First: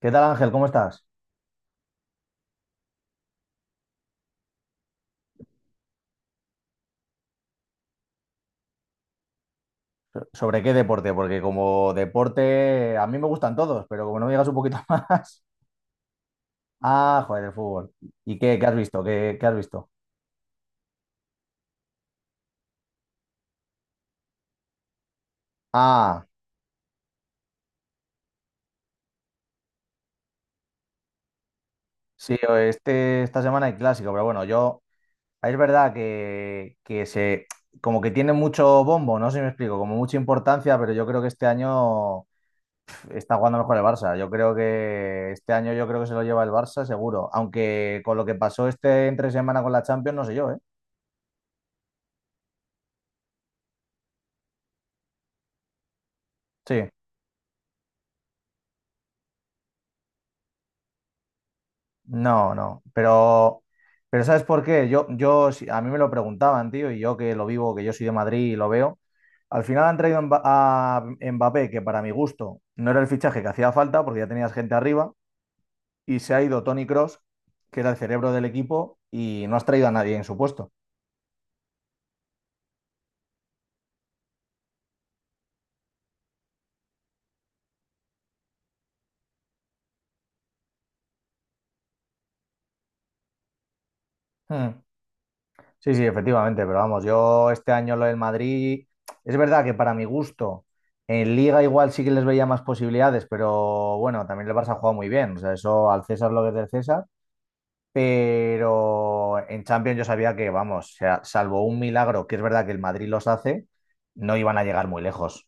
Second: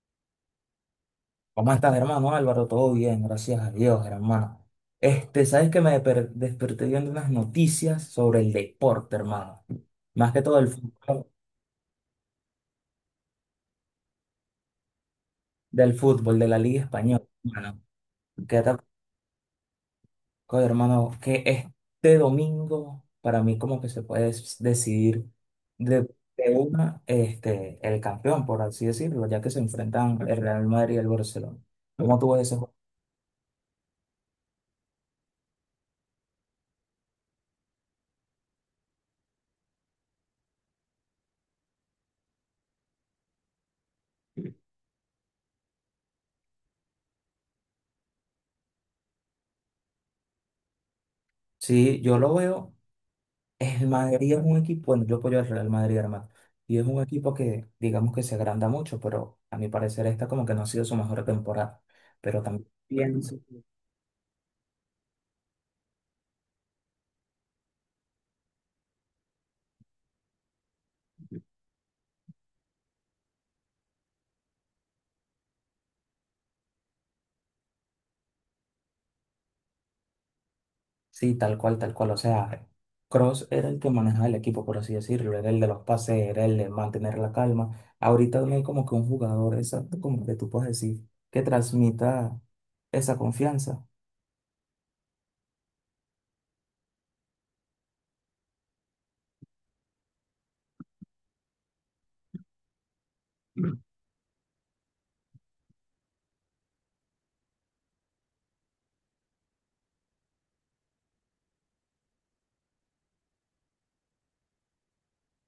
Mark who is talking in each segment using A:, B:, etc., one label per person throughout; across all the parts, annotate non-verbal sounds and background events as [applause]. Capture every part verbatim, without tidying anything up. A: ¿Qué tal Ángel? ¿Cómo estás?
B: ¿Cómo estás, hermano Álvaro? Todo bien, gracias a Dios, hermano. Este, sabes que me deper- desperté viendo unas noticias sobre el deporte, hermano. Más que todo
A: ¿Sobre
B: el
A: qué deporte?
B: fútbol,
A: Porque como deporte a mí me gustan todos, pero como no me digas un poquito [laughs] más.
B: del fútbol, de la Liga Española,
A: Ah, joder, el
B: hermano.
A: fútbol. ¿Y qué,
B: ¿Qué
A: qué has
B: tal,
A: visto? ¿Qué, qué has visto?
B: co- hermano? Que este domingo, para mí, como que se puede des- decidir de,
A: Ah,
B: de una, este, el campeón, por así decirlo, ya que se enfrentan el Real Madrid y el Barcelona. ¿Cómo tú
A: sí,
B: ves
A: o
B: ese juego?
A: este, esta semana hay clásico, pero bueno, yo, es verdad que, que se, como que tiene mucho bombo, no sé si me explico, como mucha importancia, pero yo creo que este año está jugando mejor el Barça. Yo creo que este año yo creo que se lo lleva el Barça, seguro. Aunque con lo que pasó este entre semana con la Champions, no sé yo, ¿eh?
B: Sí, yo lo veo. El Madrid es un equipo, bueno, yo apoyo al Real Madrid, hermano, y es
A: Sí.
B: un equipo que digamos que se agranda mucho, pero a mi parecer esta como que no ha sido su mejor temporada. Pero
A: No,
B: también
A: no,
B: pienso,
A: pero, pero ¿sabes por qué? Yo, yo, si- a mí me lo preguntaban, tío, y yo que lo vivo, que yo soy de Madrid y lo veo. Al final han traído a Mba- a Mbappé, que para mi gusto no era el fichaje que hacía falta, porque ya tenías gente arriba, y se ha ido Tony Cross, que era el cerebro del equipo, y no has traído a nadie en su puesto.
B: sí, tal cual, tal cual, o sea, Cross era el que manejaba el equipo, por así decirlo, era el de los pases, era el de mantener la calma. Ahorita no hay como que un jugador exacto como que tú puedes decir que transmita esa confianza.
A: Hmm. Sí, sí, efectivamente, pero vamos, yo este año lo del Madrid, es verdad que para mi gusto, en Liga igual sí que les veía más posibilidades, pero bueno, también el Barça ha jugado muy bien, o sea, eso al César lo que es del César, pero en Champions yo sabía que, vamos, o sea, salvo un milagro, que es verdad que el Madrid los hace, no iban a llegar muy lejos.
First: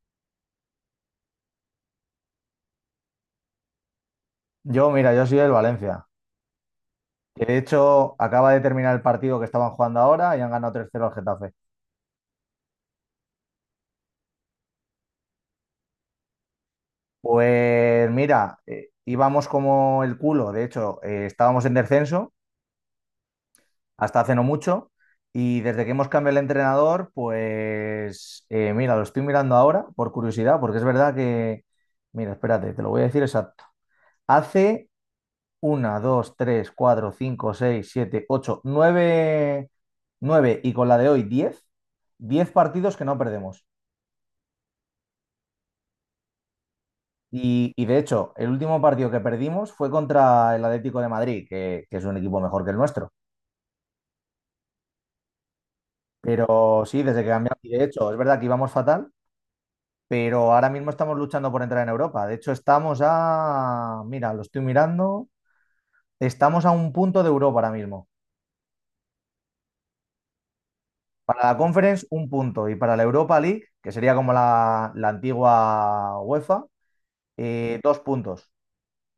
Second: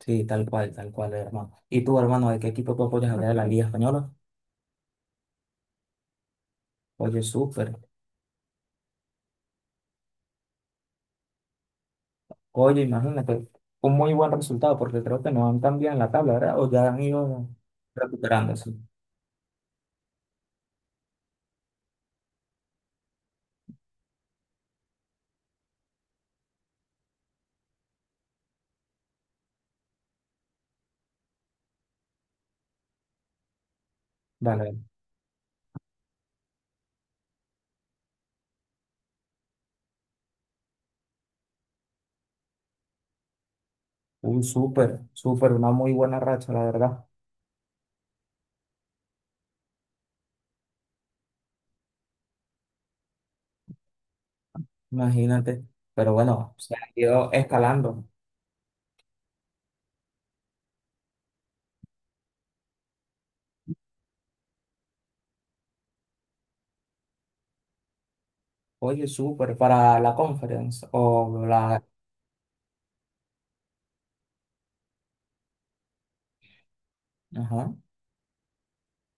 B: Sí, tal cual, tal cual, hermano. ¿Y tú, hermano, de qué equipo tú apoyas a de la Liga Española?
A: Yo, mira, yo soy del Valencia,
B: Oye,
A: que de
B: súper.
A: hecho acaba de terminar el partido que estaban jugando ahora y han ganado tres cero al Getafe.
B: Oye, imagínate, un muy buen resultado porque creo que no han cambiado en la tabla, ¿verdad? O ya han ido
A: Pues mira,
B: recuperándose.
A: eh, íbamos como el culo, de hecho, eh, estábamos en descenso hasta hace no mucho y desde que hemos cambiado el entrenador, pues eh, mira, lo estoy mirando ahora por curiosidad, porque es verdad que, mira, espérate, te lo voy a decir exacto.
B: Vale,
A: Hace una dos tres cuatro cinco seis siete ocho nueve nueve y con la de hoy diez diez partidos que no perdemos.
B: un súper, súper, una muy buena racha, la verdad.
A: Y, y de hecho, el último partido que perdimos fue contra el Atlético de Madrid, que, que es un equipo mejor que el nuestro.
B: Imagínate. Pero bueno, se ha
A: Pero sí, desde que
B: ido
A: cambiamos, y de
B: escalando.
A: hecho, es verdad que íbamos fatal, pero ahora mismo estamos luchando por entrar en Europa. De hecho, estamos a, mira, lo estoy mirando, estamos a un punto de Europa ahora mismo.
B: Oye, súper, para la conference o
A: Para la
B: la...
A: Conference, un punto. Y para la Europa League, que sería como la, la antigua UEFA,
B: Ajá,
A: eh, dos puntos.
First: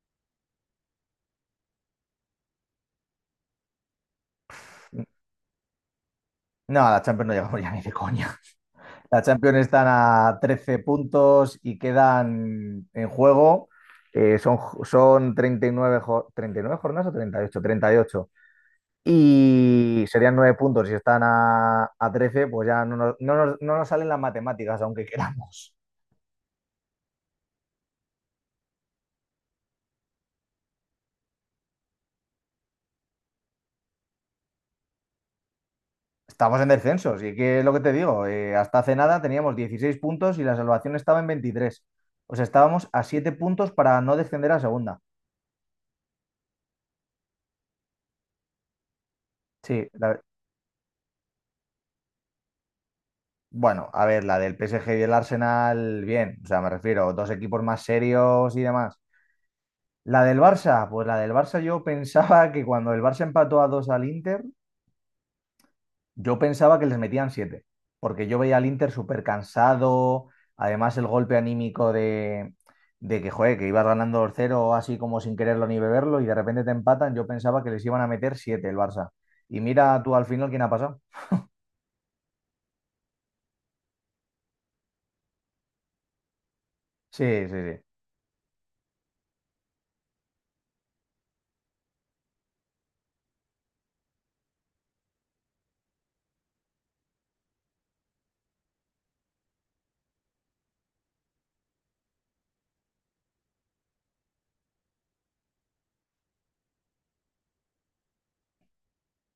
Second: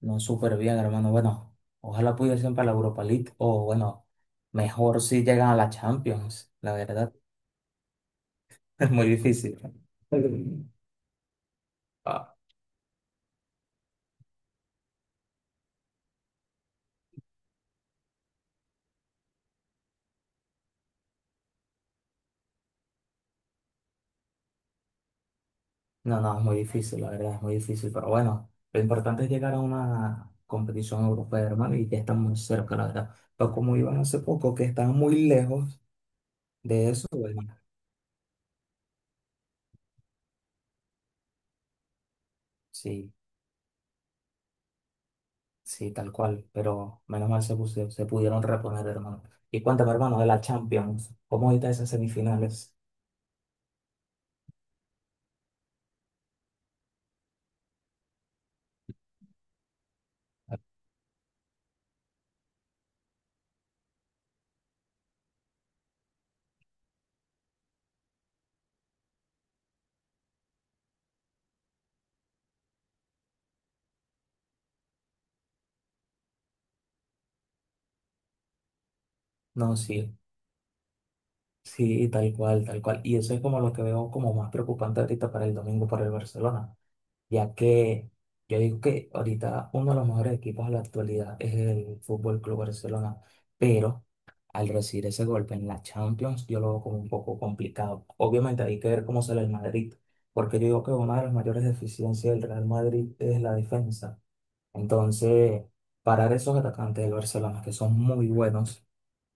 B: no, súper bien, hermano. Bueno, ojalá pudiesen para la Europa League o bueno, mejor si llegan a la Champions, la
A: No, a la
B: verdad.
A: Champions no
B: [laughs]
A: llegamos ya ni de coña.
B: Es muy
A: La Champions
B: difícil.
A: están a trece puntos y
B: [laughs]
A: quedan en juego. eh, son, son treinta y nueve, jo- treinta y nueve jornadas o treinta y ocho treinta Y ocho y serían nueve puntos. Si están a, a trece, pues ya no nos, no nos- no nos salen las matemáticas, aunque queramos.
B: No, no, es muy difícil, la verdad, es muy difícil, pero bueno, lo importante es llegar a una competición europea, hermano, y que están muy cerca, la verdad. Pero como iban hace poco, que están muy lejos
A: Estamos en
B: de eso,
A: descensos. Y
B: bueno,
A: que es lo que te digo, eh, hasta hace nada teníamos dieciséis puntos y la salvación estaba en veintitrés. O sea, estábamos a
B: sí,
A: siete puntos para no descender a segunda.
B: sí, tal cual, pero menos mal se, puse- se pudieron reponer, hermano. Y
A: Sí,
B: cuéntame, hermano,
A: la-
B: de la Champions, ¿cómo ahorita esas semifinales?
A: bueno, a ver, la del P S G y el Arsenal, bien, o sea, me refiero, dos equipos más serios y demás. La del Barça, pues la del Barça yo pensaba que cuando el Barça empató a dos al Inter, yo pensaba que les metían siete, porque yo veía al Inter súper cansado, además el golpe anímico de, de que, joder, que ibas ganando dos cero, así como sin quererlo ni beberlo y de repente te empatan, yo pensaba que les iban a meter siete el Barça. Y
B: No, sí,
A: mira tú al final quién ha pasado.
B: sí, tal cual, tal cual. Y eso es como lo que veo como más preocupante ahorita para el domingo para el Barcelona,
A: Sí, sí,
B: ya
A: sí.
B: que yo digo que ahorita uno de los mejores equipos a la actualidad es el Fútbol Club Barcelona, pero al recibir ese golpe en la Champions, yo lo veo como un poco complicado. Obviamente hay que ver cómo sale el Madrid, porque yo digo que una de las mayores deficiencias del Real Madrid es la defensa. Entonces, parar esos atacantes del Barcelona, que son muy buenos,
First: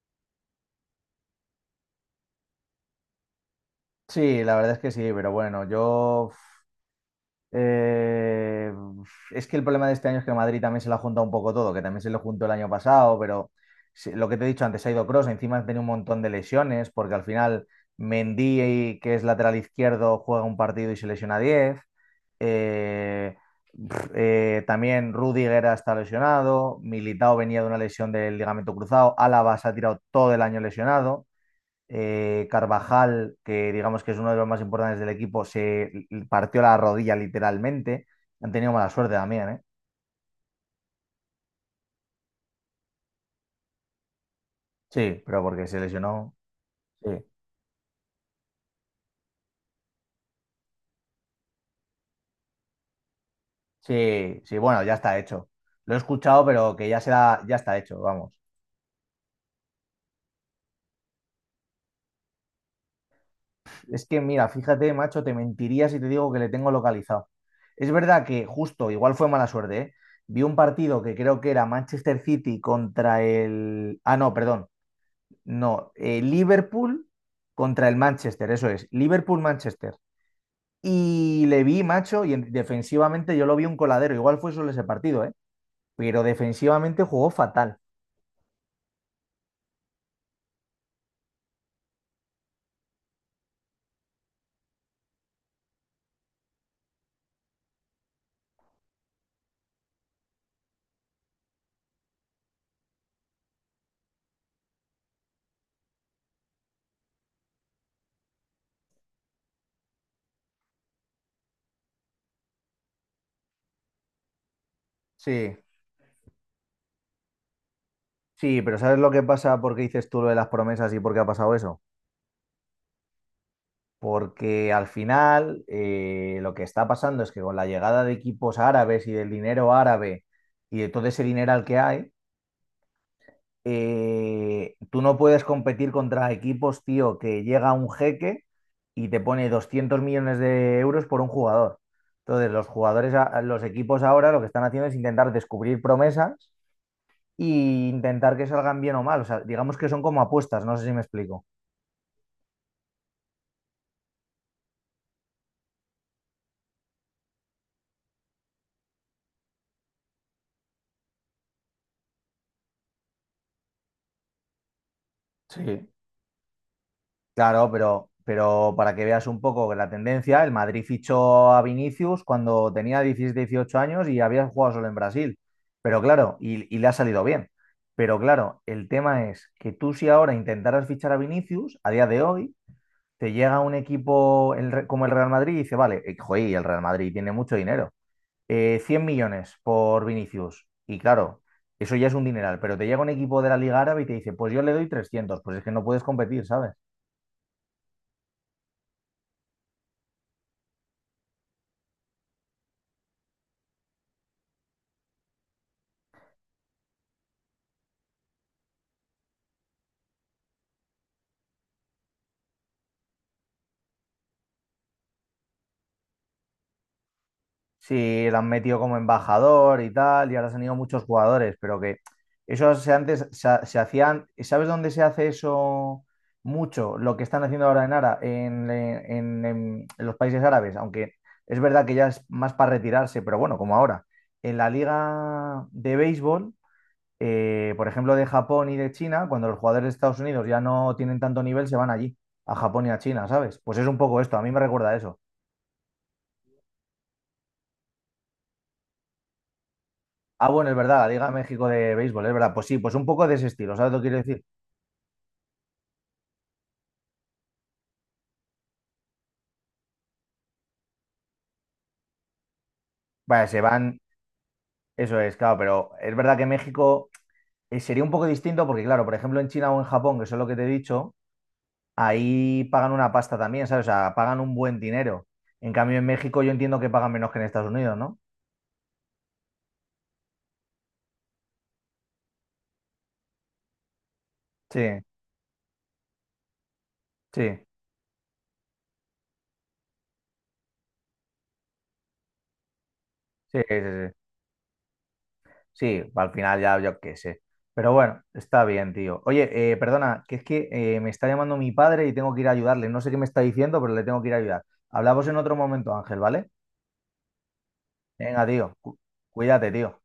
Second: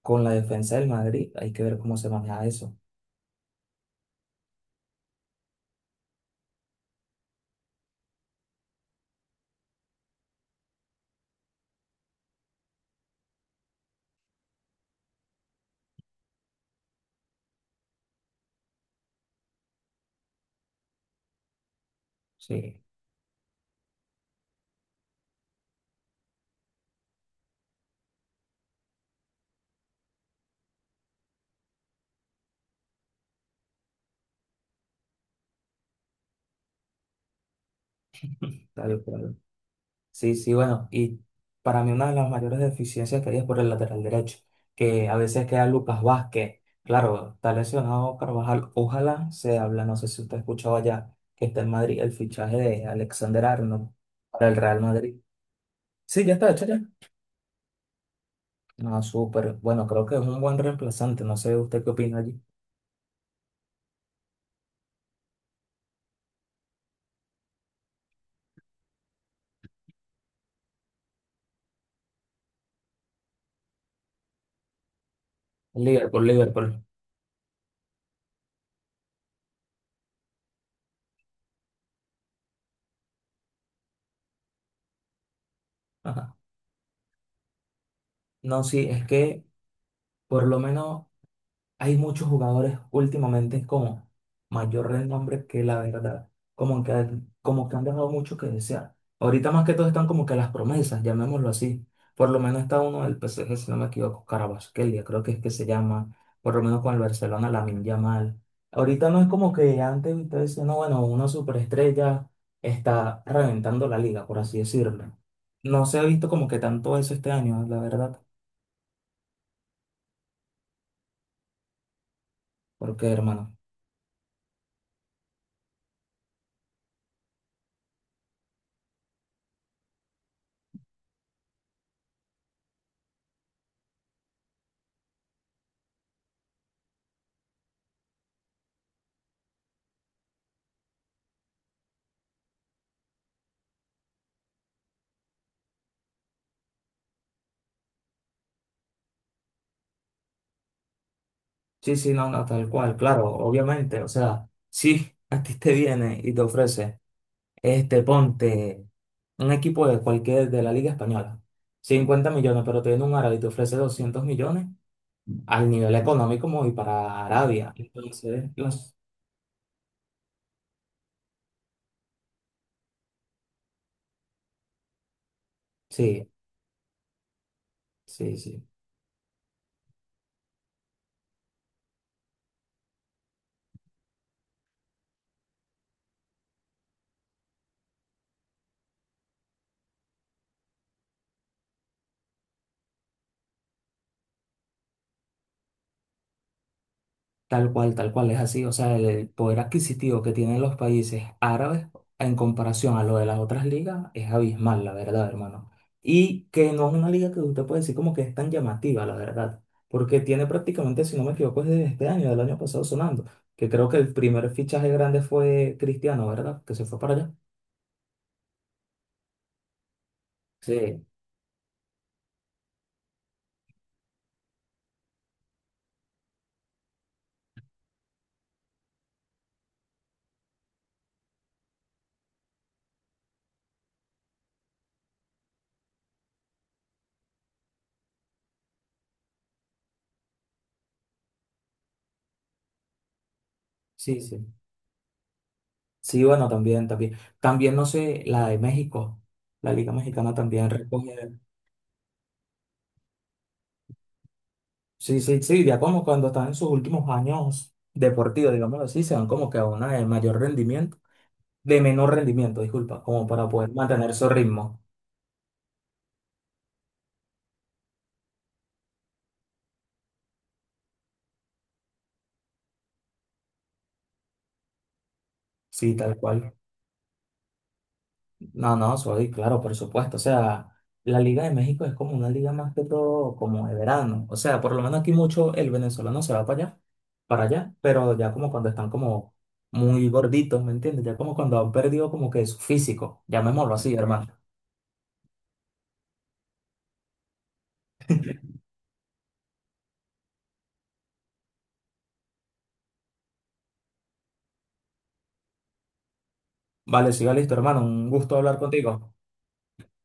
B: con la defensa del Madrid, hay que ver cómo se maneja eso.
A: Sí, la verdad es que sí, pero bueno, yo Eh, es que el problema de este año es que el Madrid también se lo ha juntado un poco todo, que también se lo juntó el año pasado, pero se- lo que te he dicho antes, ha ido Kroos, encima ha tenido un montón de lesiones, porque al final Mendy, que es lateral izquierdo, juega un partido y se lesiona diez.
B: Sí,
A: Eh, pf, eh, también Rudiger está lesionado, Militao venía de una lesión del ligamento cruzado, Álava se ha tirado todo el año lesionado. Eh, Carvajal, que digamos que es uno de los más importantes del equipo, se partió la rodilla literalmente. Han tenido mala
B: tal
A: suerte
B: cual.
A: también, ¿eh?
B: Sí, sí, bueno, y para mí una de las mayores deficiencias que hay es por el lateral derecho, que a
A: Sí, pero
B: veces
A: porque
B: queda
A: se
B: Lucas
A: lesionó.
B: Vázquez.
A: Sí,
B: Claro, está lesionado Carvajal, ojalá se habla, no sé si usted ha escuchado allá que está en Madrid el fichaje de Alexander Arnold
A: sí,
B: para el
A: sí,
B: Real
A: bueno, ya
B: Madrid.
A: está hecho. Lo he
B: Sí, ya
A: escuchado,
B: está hecho
A: pero
B: ya.
A: que ya será, ya está hecho, vamos.
B: No, súper. Bueno, creo que es un buen reemplazante, no sé usted qué opina allí.
A: Es que, mira, fíjate, macho, te mentiría si te digo que le tengo localizado. Es verdad que justo, igual fue mala suerte, ¿eh? Vi un partido que creo que era Manchester City contra el. Ah, no, perdón. No, eh,
B: Liverpool, Liverpool.
A: Liverpool contra el Manchester, eso es, Liverpool-Manchester. Y le vi, macho, y en- defensivamente yo lo vi un coladero, igual fue solo ese partido, ¿eh? Pero
B: Ajá.
A: defensivamente jugó fatal.
B: No, sí, es que por lo menos hay muchos jugadores últimamente como mayor renombre que la verdad, como que, han- como que han dejado mucho que desear. Ahorita más que todo están como que las promesas, llamémoslo así. Por lo menos está uno del P S G, si no me equivoco, Carabasquelia, creo que es que se llama, por lo menos con el Barcelona, Lamine Yamal. Ahorita no es como que antes ustedes decían, no, bueno, una superestrella está reventando la liga, por así decirlo.
A: Sí,
B: No se ha visto como que tanto eso este año, la verdad,
A: sí, pero ¿sabes lo que pasa? ¿Por qué dices tú lo de las promesas y por qué ha pasado eso?
B: porque hermano.
A: Porque al final eh, lo que está pasando es que con la llegada de equipos árabes y del dinero árabe y de todo ese dinero al que hay, eh, tú no puedes competir contra equipos, tío, que llega un jeque y te pone doscientos millones de euros por un jugador. Entonces, los jugadores, a- los equipos ahora lo que están haciendo es intentar descubrir promesas e intentar que salgan bien o mal. O sea, digamos que son como apuestas, no sé si me explico.
B: Sí, sí, no, no, tal cual, claro, obviamente, o sea, sí, [laughs] a ti te viene y te ofrece, este, ponte un equipo de cualquier de la Liga Española, cincuenta millones, pero te viene un árabe y te ofrece doscientos millones al
A: Sí.
B: nivel económico como y para
A: Claro,
B: Arabia.
A: pero,
B: Entonces,
A: pero
B: los,
A: para que veas un poco la tendencia, el Madrid fichó a Vinicius cuando tenía diecisiete, dieciocho años y había jugado solo en Brasil. Pero
B: sí,
A: claro, y, y le ha salido bien. Pero
B: sí,
A: claro,
B: sí.
A: el tema es que tú si ahora intentaras fichar a Vinicius, a día de hoy, te llega un equipo el Re- como el Real Madrid y dice, vale, eh, joder, y el Real Madrid tiene mucho dinero. Eh, 100 millones por Vinicius. Y claro, eso ya es un dineral, pero te llega un equipo de la Liga Árabe y te dice, pues yo le doy trescientos, pues es que no puedes competir, ¿sabes?
B: Tal cual, tal cual es así. O sea, el, el poder adquisitivo que tienen los países árabes en comparación a lo de las otras ligas es abismal, la verdad, hermano. Y que no es una liga que usted puede decir como que es tan llamativa, la verdad. Porque tiene prácticamente, si no me equivoco, es de este año, del año pasado sonando. Que creo que el primer fichaje grande fue Cristiano, ¿verdad? Que se fue para allá.
A: Sí, lo han metido como embajador y tal, y ahora se han ido muchos
B: Sí,
A: jugadores, pero que eso se antes se, ha- se hacían, ¿sabes dónde se hace eso mucho? Lo que están haciendo ahora en Ara, en, en- en- en los países árabes, aunque es verdad que ya es más para retirarse, pero bueno, como ahora. En la liga de béisbol, eh, por ejemplo, de Japón y de China, cuando los jugadores de Estados Unidos ya no tienen tanto nivel, se van allí, a Japón y a China, ¿sabes? Pues es un poco
B: sí,
A: esto, a
B: sí.
A: mí me recuerda a eso.
B: Sí, bueno, también, también. También, no sé, la de México, la Liga Mexicana
A: Ah, bueno,
B: también
A: es verdad, la Liga
B: recoge.
A: México de béisbol, es verdad. Pues sí, pues un poco de ese estilo, ¿sabes lo que quiero decir?
B: Sí, sí, sí, ya como cuando están en sus últimos años deportivos, digámoslo así, se van como que a una de mayor rendimiento, de menor rendimiento, disculpa, como
A: Vale,
B: para
A: se
B: poder
A: van,
B: mantener su ritmo.
A: eso es, claro, pero es verdad que México eh, sería un poco distinto porque, claro, por ejemplo, en China o en Japón, que eso es lo que te he dicho, ahí pagan una pasta también, ¿sabes? O sea, pagan un buen dinero. En
B: Sí,
A: cambio, en
B: tal
A: México yo
B: cual.
A: entiendo que pagan menos que en Estados Unidos, ¿no?
B: No, no, soy, claro, por supuesto. O sea, la Liga de México es como una liga más que todo como de verano. O sea, por
A: Sí,
B: lo menos aquí mucho el venezolano se va para allá, para
A: sí,
B: allá, pero ya como cuando están como muy gorditos, ¿me entiendes? Ya como cuando han perdido como que su físico,
A: sí, sí,
B: llamémoslo así,
A: sí.
B: hermano.
A: Sí, al final ya yo qué sé. Pero bueno, está bien, tío. Oye, eh, perdona, que es que eh, me está llamando mi padre y tengo que ir a ayudarle. No sé qué me está diciendo, pero le tengo que ir a ayudar. Hablamos en otro momento, Ángel, ¿vale?
B: Vale, sí, va listo, hermano. Un gusto
A: Venga,
B: hablar
A: tío. cu-
B: contigo.
A: cuídate, tío.